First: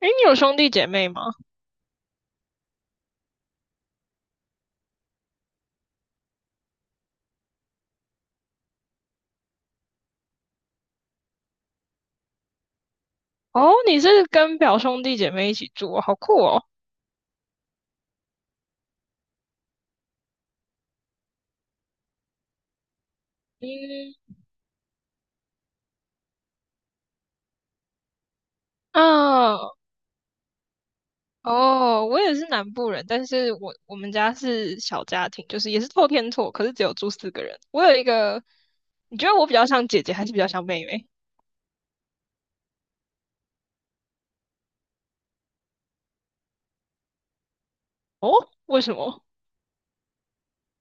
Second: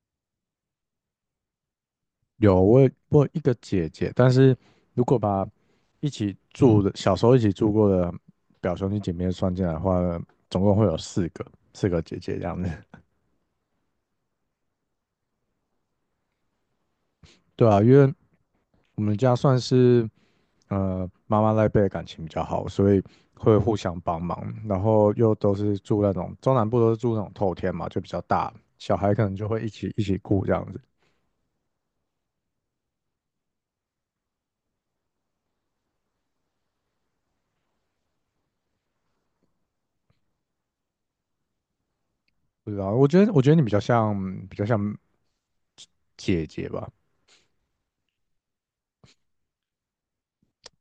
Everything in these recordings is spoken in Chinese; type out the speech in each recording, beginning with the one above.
诶，你有兄弟姐妹吗？有，我有一个姐姐，但是如果把一起住的小时候一起住过的表兄弟姐妹算进来的话，总共会有四个，四个姐姐这样子。哦，你是跟表兄弟姐妹一起住哦，好酷哦。对啊，因为我们家算是妈妈那一辈的感情比较好，所以会互相嗯，帮忙，然后又都是住那种中南部都是住那种透天嘛，就比较大，小孩可能就会一啊，起一起顾这样子。哦，我也是南部人，但是我们家是小家庭，就是也是透天厝，可是只有住四个人。我有一个，你觉得我比较像姐姐，还是比较像妹妹？不知道，我觉得你比较像比较像姐姐吧。哦，为什么？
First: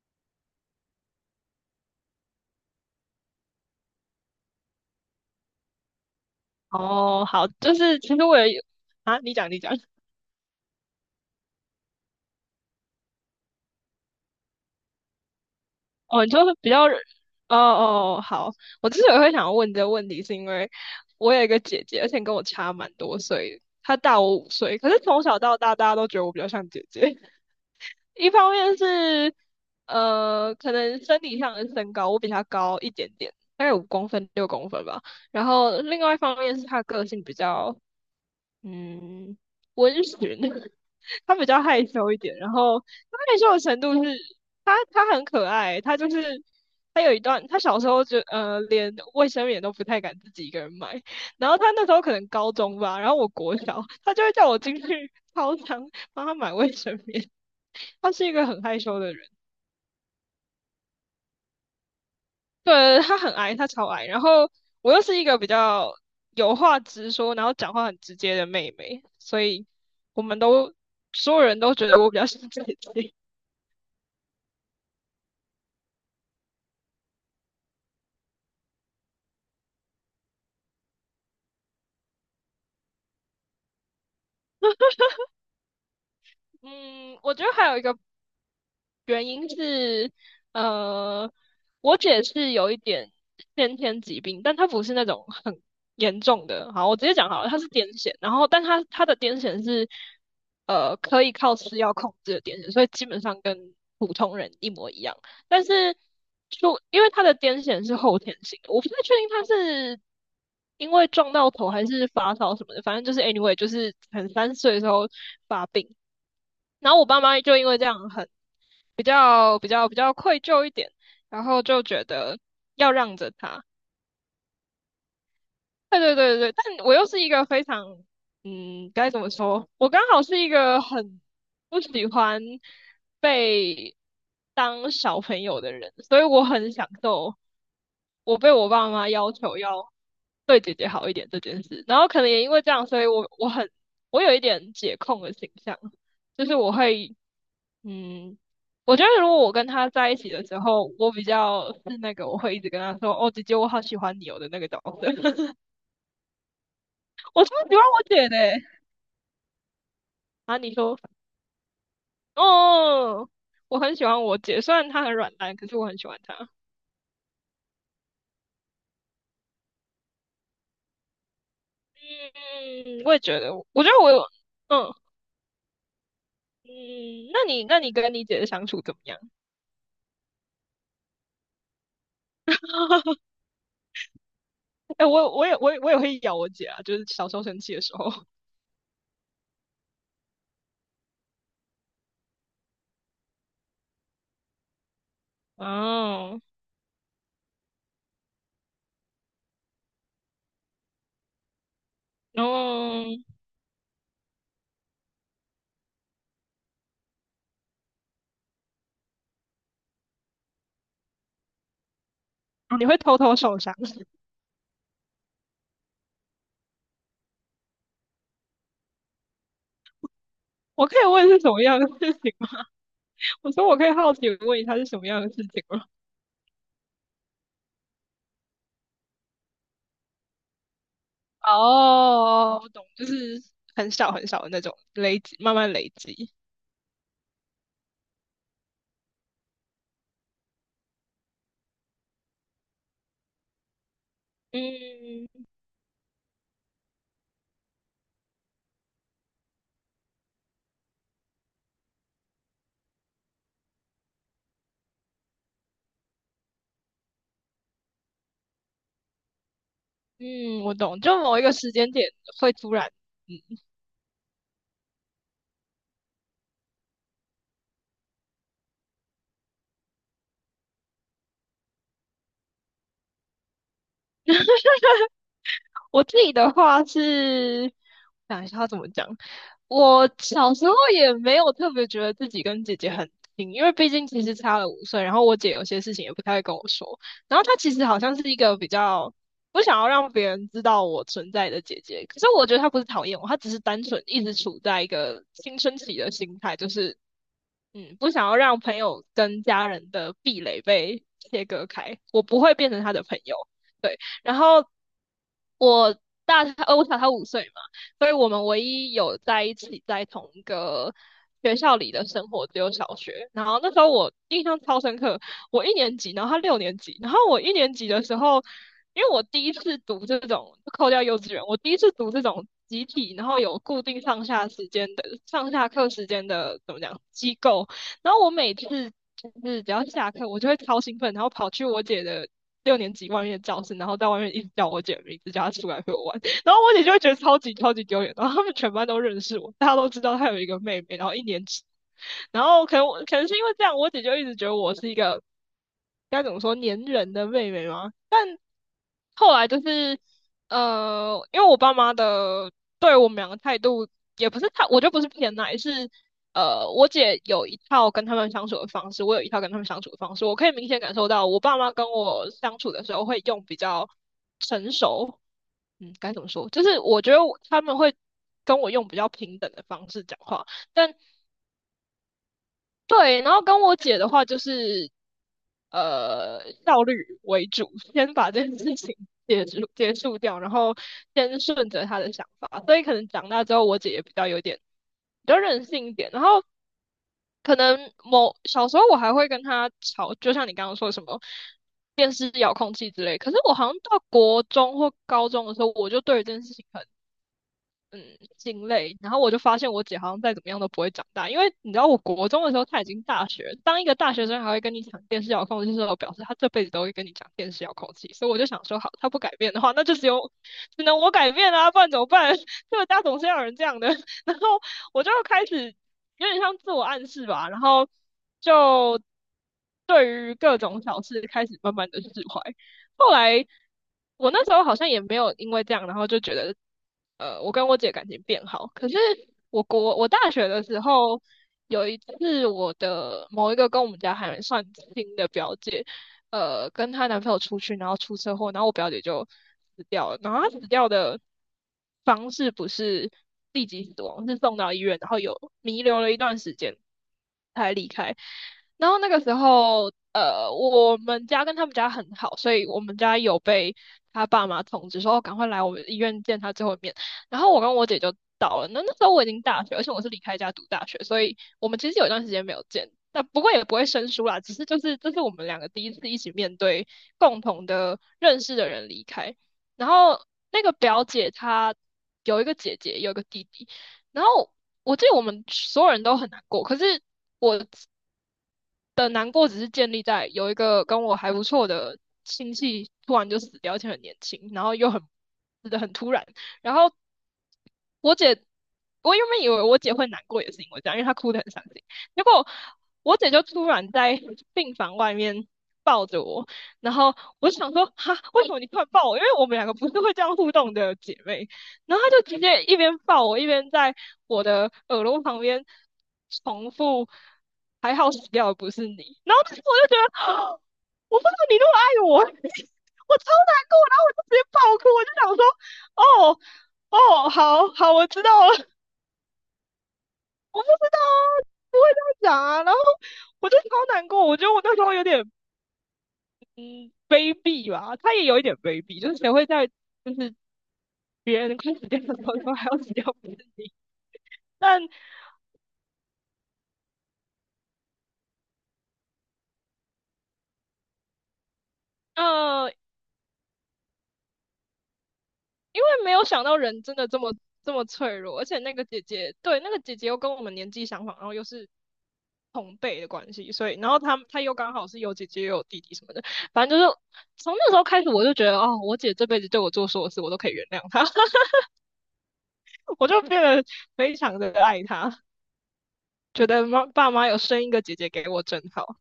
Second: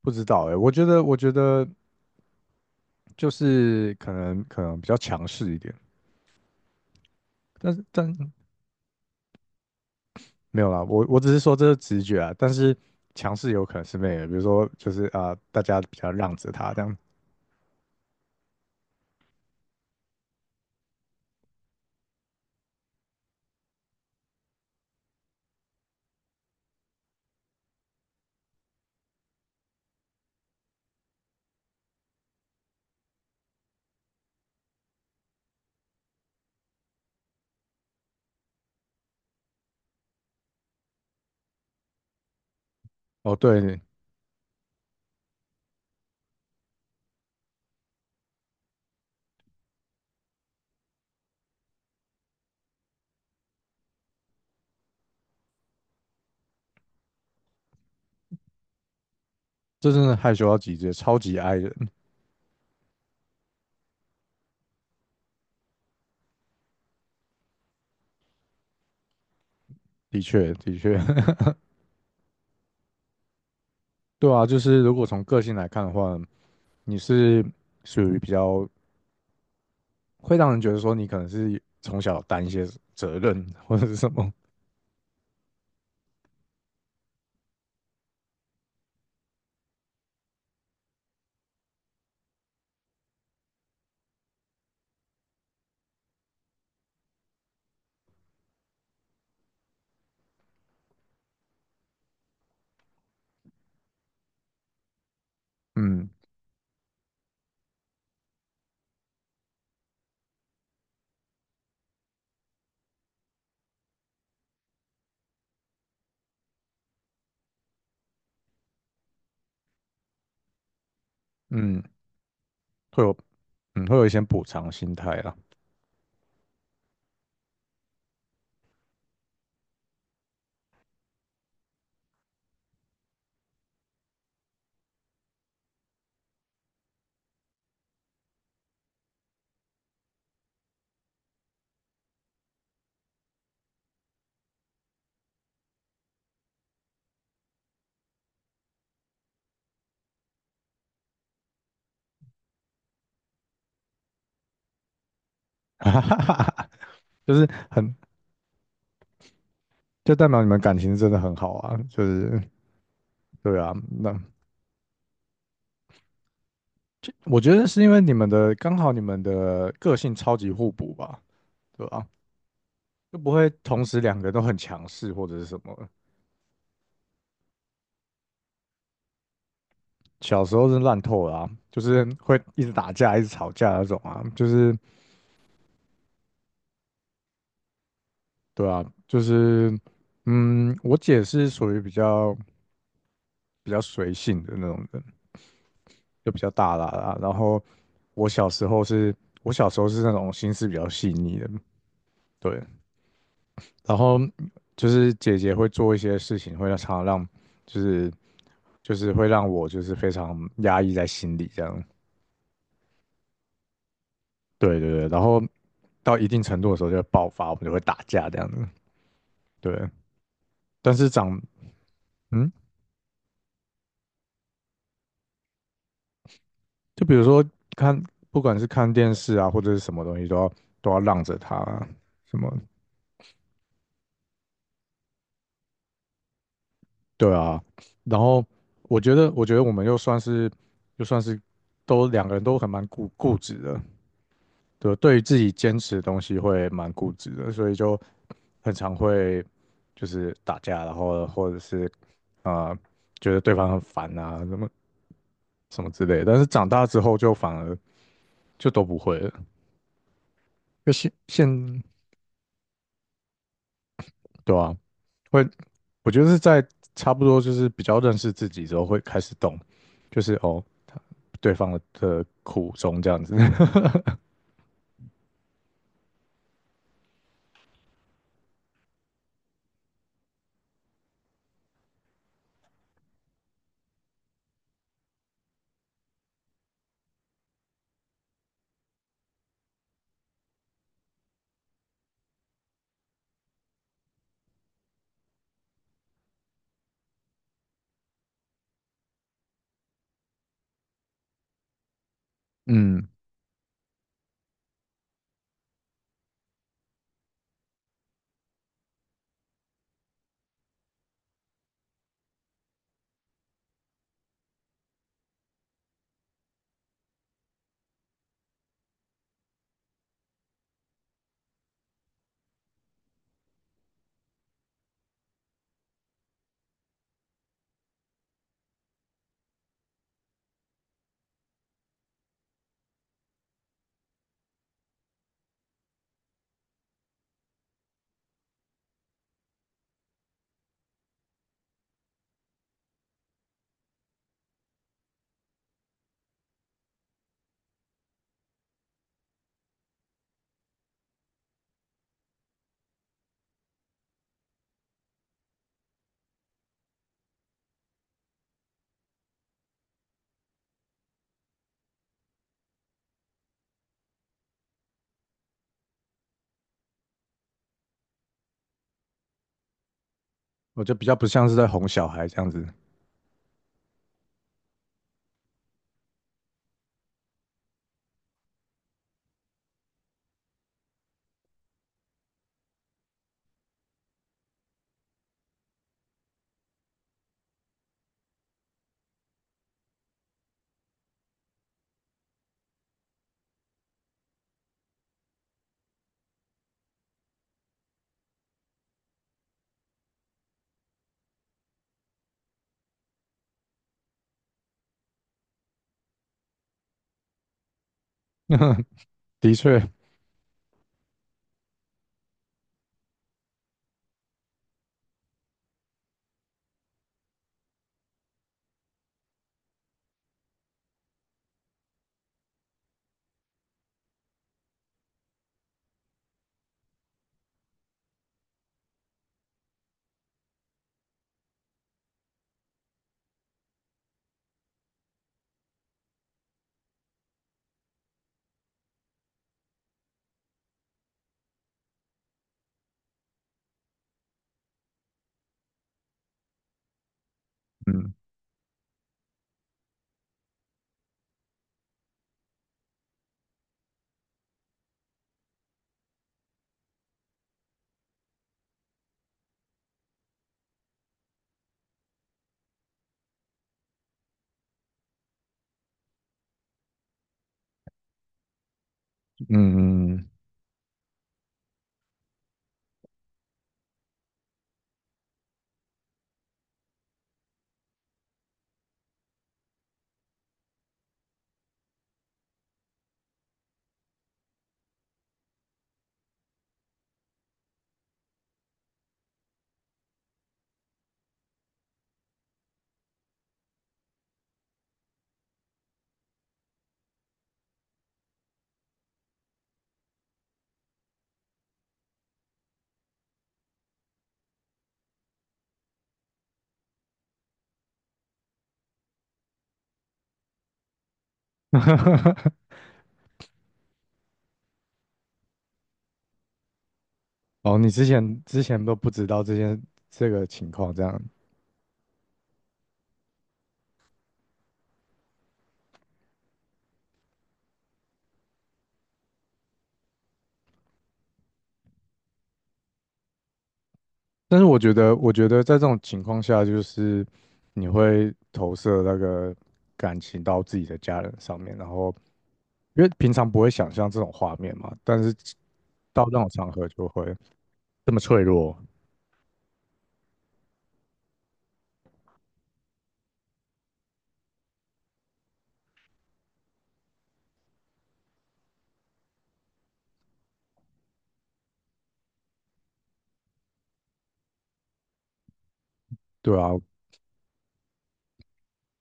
不知道哎、我觉得，我觉得就是可能比较强势一点，哦，好，但就是是其实我也有啊，你讲，你讲。没有啦，我只是说这是直觉啊，但是强势有可能是妹的，比如说就是啊、大家比较哦，你让就着是比他这较，哦样。哦，哦好，我之所以会想要问这个问题，是因为我有一个姐姐，而且跟我差蛮多岁，她大我五岁，可是从小到大，大家都觉得我比较像姐姐。一方面是，可能生理上的身高，我比她高一点点，大概5公分、6公分吧。然后另外一方面是她个性比较，嗯，温驯，他比较害羞一点，然后他哦，害羞的程对，度是，他很可爱，他就是他有一段，他小时候就连卫生棉都不太敢自己一个人买，然后他那时候可能高中吧，然后我国小，他就会叫我进去操场帮他买卫生棉，他是一个很害羞的人，这真的害羞到极致，超级 i 人，对，他很矮，他超矮，然后我又是一个比较有话直说，然后讲话很直接的妹妹，所以的我们确都的确。所有人都觉得我比较像姐姐。对啊，就是如果从个性来看的话，你是属于比较会让人觉得说你可能是从小担一些责任或者是什么，嗯，我觉得还有一个原因是，呃，我姐是有一点先天疾病，但她不是那种很严重的。好，我直接讲好了，她是癫痫，然后但她的癫痫是，可以靠吃药控制的癫痫，所以基本上跟普通人一模一样。但是嗯就因为她的癫痫是后天性的，我不太确定她是因为撞到头还是发烧什么的，反正就是 anyway,就是很30岁的时候发病。然后我爸妈就因为这样很比较愧疚一点，然后嗯，就觉得要会有让着他。会有一些补偿心态啦。对对对对，但我又是一个非常，嗯，该怎么说？我刚好是一个很不喜欢被当小朋友的人，所以我很享受我被我爸妈要求要对姐姐好一点这件事。然后可能也因为这样，所以我我有一点姐控的形象，就是我会嗯，我觉得如果我跟他在一起的时候，我比较是那个我会一直跟他说哦，姐姐我好喜欢你哦的那个角色，哈哈哈哈，就我是超喜欢很，我姐的欸就代表你啊，们你感情说真的很好啊，就是哦。对啊，我很喜那欢我姐，虽然她很软烂，可是我很喜欢她。我觉得是因为你们的刚好你们的个性超级互补吧，对吧、嗯，我就也不觉会得，同我觉时得我两有，个都很嗯强势或者是什么。嗯，那你跟你姐的相处怎么样？小时候是烂透了啊，就是会一直打架、一直吵架那种啊，就是哎、我也会咬我姐啊，就是小时候生气的时候。对啊，就是嗯，我姐是属于比较随性的那种人，就比哦，较大啦啦。然后我小时候是，我小时候是那种心思比较细腻的，然对。后然后就是姐姐会做一些事情，会让常常让就是会让我就是非常压抑在心里这样。哦你会偷偷受伤？对对对，然后到一定程度的时候就会爆发，我们就会打架这样子。对，我但可以是问是长什么样的事情吗？嗯，我说我可以好奇地问一下是什么样的事情吗？就比如说看，不管是看电视啊，或者是什么东西，都要让着他啊，什么哦，我懂，就是很小很小的那种累积，慢慢累积。对啊，然后我觉得我们又算是，又算是都两个人都很蛮固执的，对，对于嗯自己坚持的东西会蛮固执的，所以就很常会就是打架，然后或者是啊觉得对方很烦啊，什么什么之类的。但是长大之后就反而就都不会了，嗯，我就懂，现就某一个时现间点会突然嗯对啊，会，我觉得是在差不多就是比较认识自己之后会开始懂，就是哦，对方的苦衷这样子。我自己的话是，想一下他怎么讲。我小时候也没有特别觉得自己跟姐姐很亲，因为毕竟其实差了五岁，然后我姐有些事情也不太会跟我说，然后她其实好像是一个比较不想要让别人知道我存在的姐姐，可是我觉得她不是讨厌我，她只是单纯一直处在一个青春期的心态，就是嗯，不想要让朋友跟家人的壁垒被切割开，我不会变成他的嗯，朋友。对，然后我大他，我小他五岁嘛，所以我们唯一有在一起在同一个学校里的生活只有小学。然后那时候我印象超深刻，我一年级，然后他六年级，然后我一年级的时候，因为我第一次读这种，扣掉幼稚园，我第一次读这种集体，然后有固定上下课时间的怎么讲机构，然后我每次。就是只要下课，我就会超兴奋，然后跑去我姐的六年级外面的教室，然后在外面一直叫我姐的名字，叫她出来陪我玩。然后我姐就会觉得超级超级丢脸，然后他们全班都认识我，大家都知道她有一个妹妹，然后一年级，然后可能是因为这样，我姐就一直觉得我是一个该怎么说粘人的妹妹吗？后来就是，因为我爸妈的对我们两个态度也不是太，我就不是偏爱，是我姐有一套跟他们相处的方式，我有一套跟他们相处的方式，我可以明显感受到，我爸妈跟我相处的时候会用比较成熟，嗯，该怎么说？就是我觉得我他们会跟我用比较平等的方式讲话，我觉但得比较不像是在哄小孩这样子。对，然后跟我姐的话就是效率为主，先把这件事情结束掉，然后先顺着她的想法，所以可能长大之后我姐也比较有点比较任性一点，然后可能某小时候我还会跟她吵，就像你刚刚说什么。电视遥控器之类，可是我好像到国中或高中的时候，我就对于这件事情很嗯心累。然后我就发现我姐好像再怎么样都不会长大，因为你知道，我国中的时候她已经大学了当一个大学生还会跟你讲电视遥控器的时候，表示她这辈子都会跟你讲电视遥控器。所以我就想说，好，她不改 变的的话，确，那就只能我改变啊，不然怎么办？这个家总是要有人这样的。然后我就开始有点像自我暗示吧，然后就对于各种小事开始慢慢的释怀。后来我那时候好像也没有因为这样，然后就觉得，我跟我姐感情变好。可是我大学的时候，有一次我的某一个跟我们家还算亲的表姐，跟她男朋友出去，然后出车祸，然后我表姐就死掉了。然后她死掉的方式不是立即死亡，是送到医院，然后有弥留了一段时间才离嗯开。然后那个时候，我们家跟他们家很好，所以我们家有被他爸妈通知说，哦赶快来我们医院见他最后一面。然后我跟我姐就到了。那那时候我已经大学，而且我是离开家读大学，所以我们其实有一段时间没有见，但不过也不会生疏啦，只是就是这是我们两个第一次一起面对共同的认识的人离开。然嗯后嗯。那个表姐她有一个姐姐，有一个弟弟，然后我记得我们所有人都很难过，可是我的难过只是建立在有一个跟我还不错的亲戚突然就死掉，而且很年轻，然后又很死的很突然。然后我姐，我原本以为我姐会难过，也是因为这样，因为她哭得很伤心。结果我姐就突然在病房外面抱着我，然后我就想说，哈，为什么你突然抱我？因为我们两个不是会这样互动的姐妹。然后他就直接一边抱我，一边在我的耳朵旁边重复"还好死掉的不是你"，然后当时我就觉得，我不知道你那么爱我，我超难过，然后我就直接爆哭，我就想说，哦哦，好哦，你好，之我知道前之了，前都不知道这件我不情知况道这样。啊，不会这样讲啊，然后我就超难过，我觉得我那时候有点嗯卑鄙吧，他也有一点卑鄙，就是谁会在就是别人快死掉的时候说还要死掉不是你，但是我但。觉得，我觉得在这种情况下，就是你会投射那个感情到自己的家人上面，然后呃，因为平常不会想象这种画面嘛，但是因为没有到那想种到场人合真就的这么会这么这脆么弱，脆而且那弱，个姐姐，对，那个姐姐又跟我们年纪相仿，然后又是同辈的关系，所以，然后她又刚好是有姐姐又有弟弟什么的，反正就是从那时候开始，我就觉得哦，我姐这辈子对我做所有事，我都可以原谅她，我就变得非常的爱她，觉对得啊，爸妈有生一个姐姐给我真好，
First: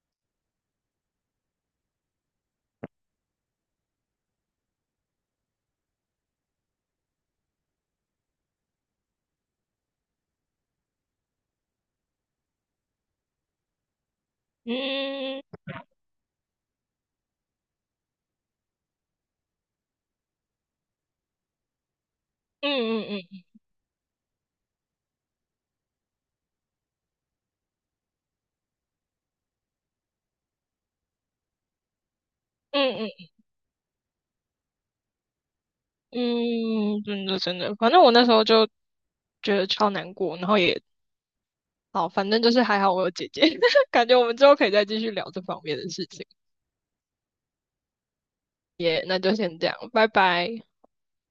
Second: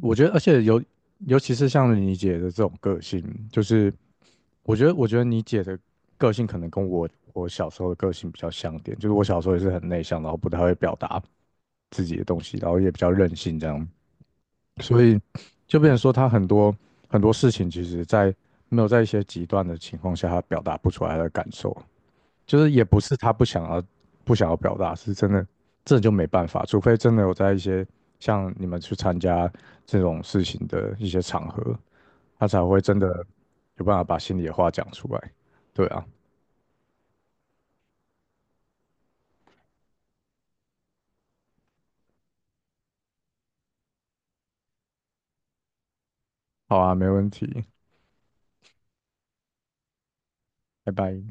我觉得，而且尤其是像你姐的这种个性，就是我觉得你姐的个性可能跟我小时候的个性比较像点，就是我小时候也是很内向，然后不太会表达自己的东西，然后也比较任性这样。所以嗯就变成说，他很多事情，其实在没有在一些极端的情况下，他表达不出来的感受，就是也不嗯是他嗯不想要表达，是真的这就没办法，除非真的有在一些像你们去参加这种事情的一些场合，他才会真嗯的嗯有办法把心里的话讲出来。对啊，嗯嗯，真的真的，反正我那时候就觉得超难过，然后也好，反正就是还好我有姐姐，感觉我们之后可以再继续聊这方面的事情。好啊，没问题，耶。那就先这样，拜拜。拜拜。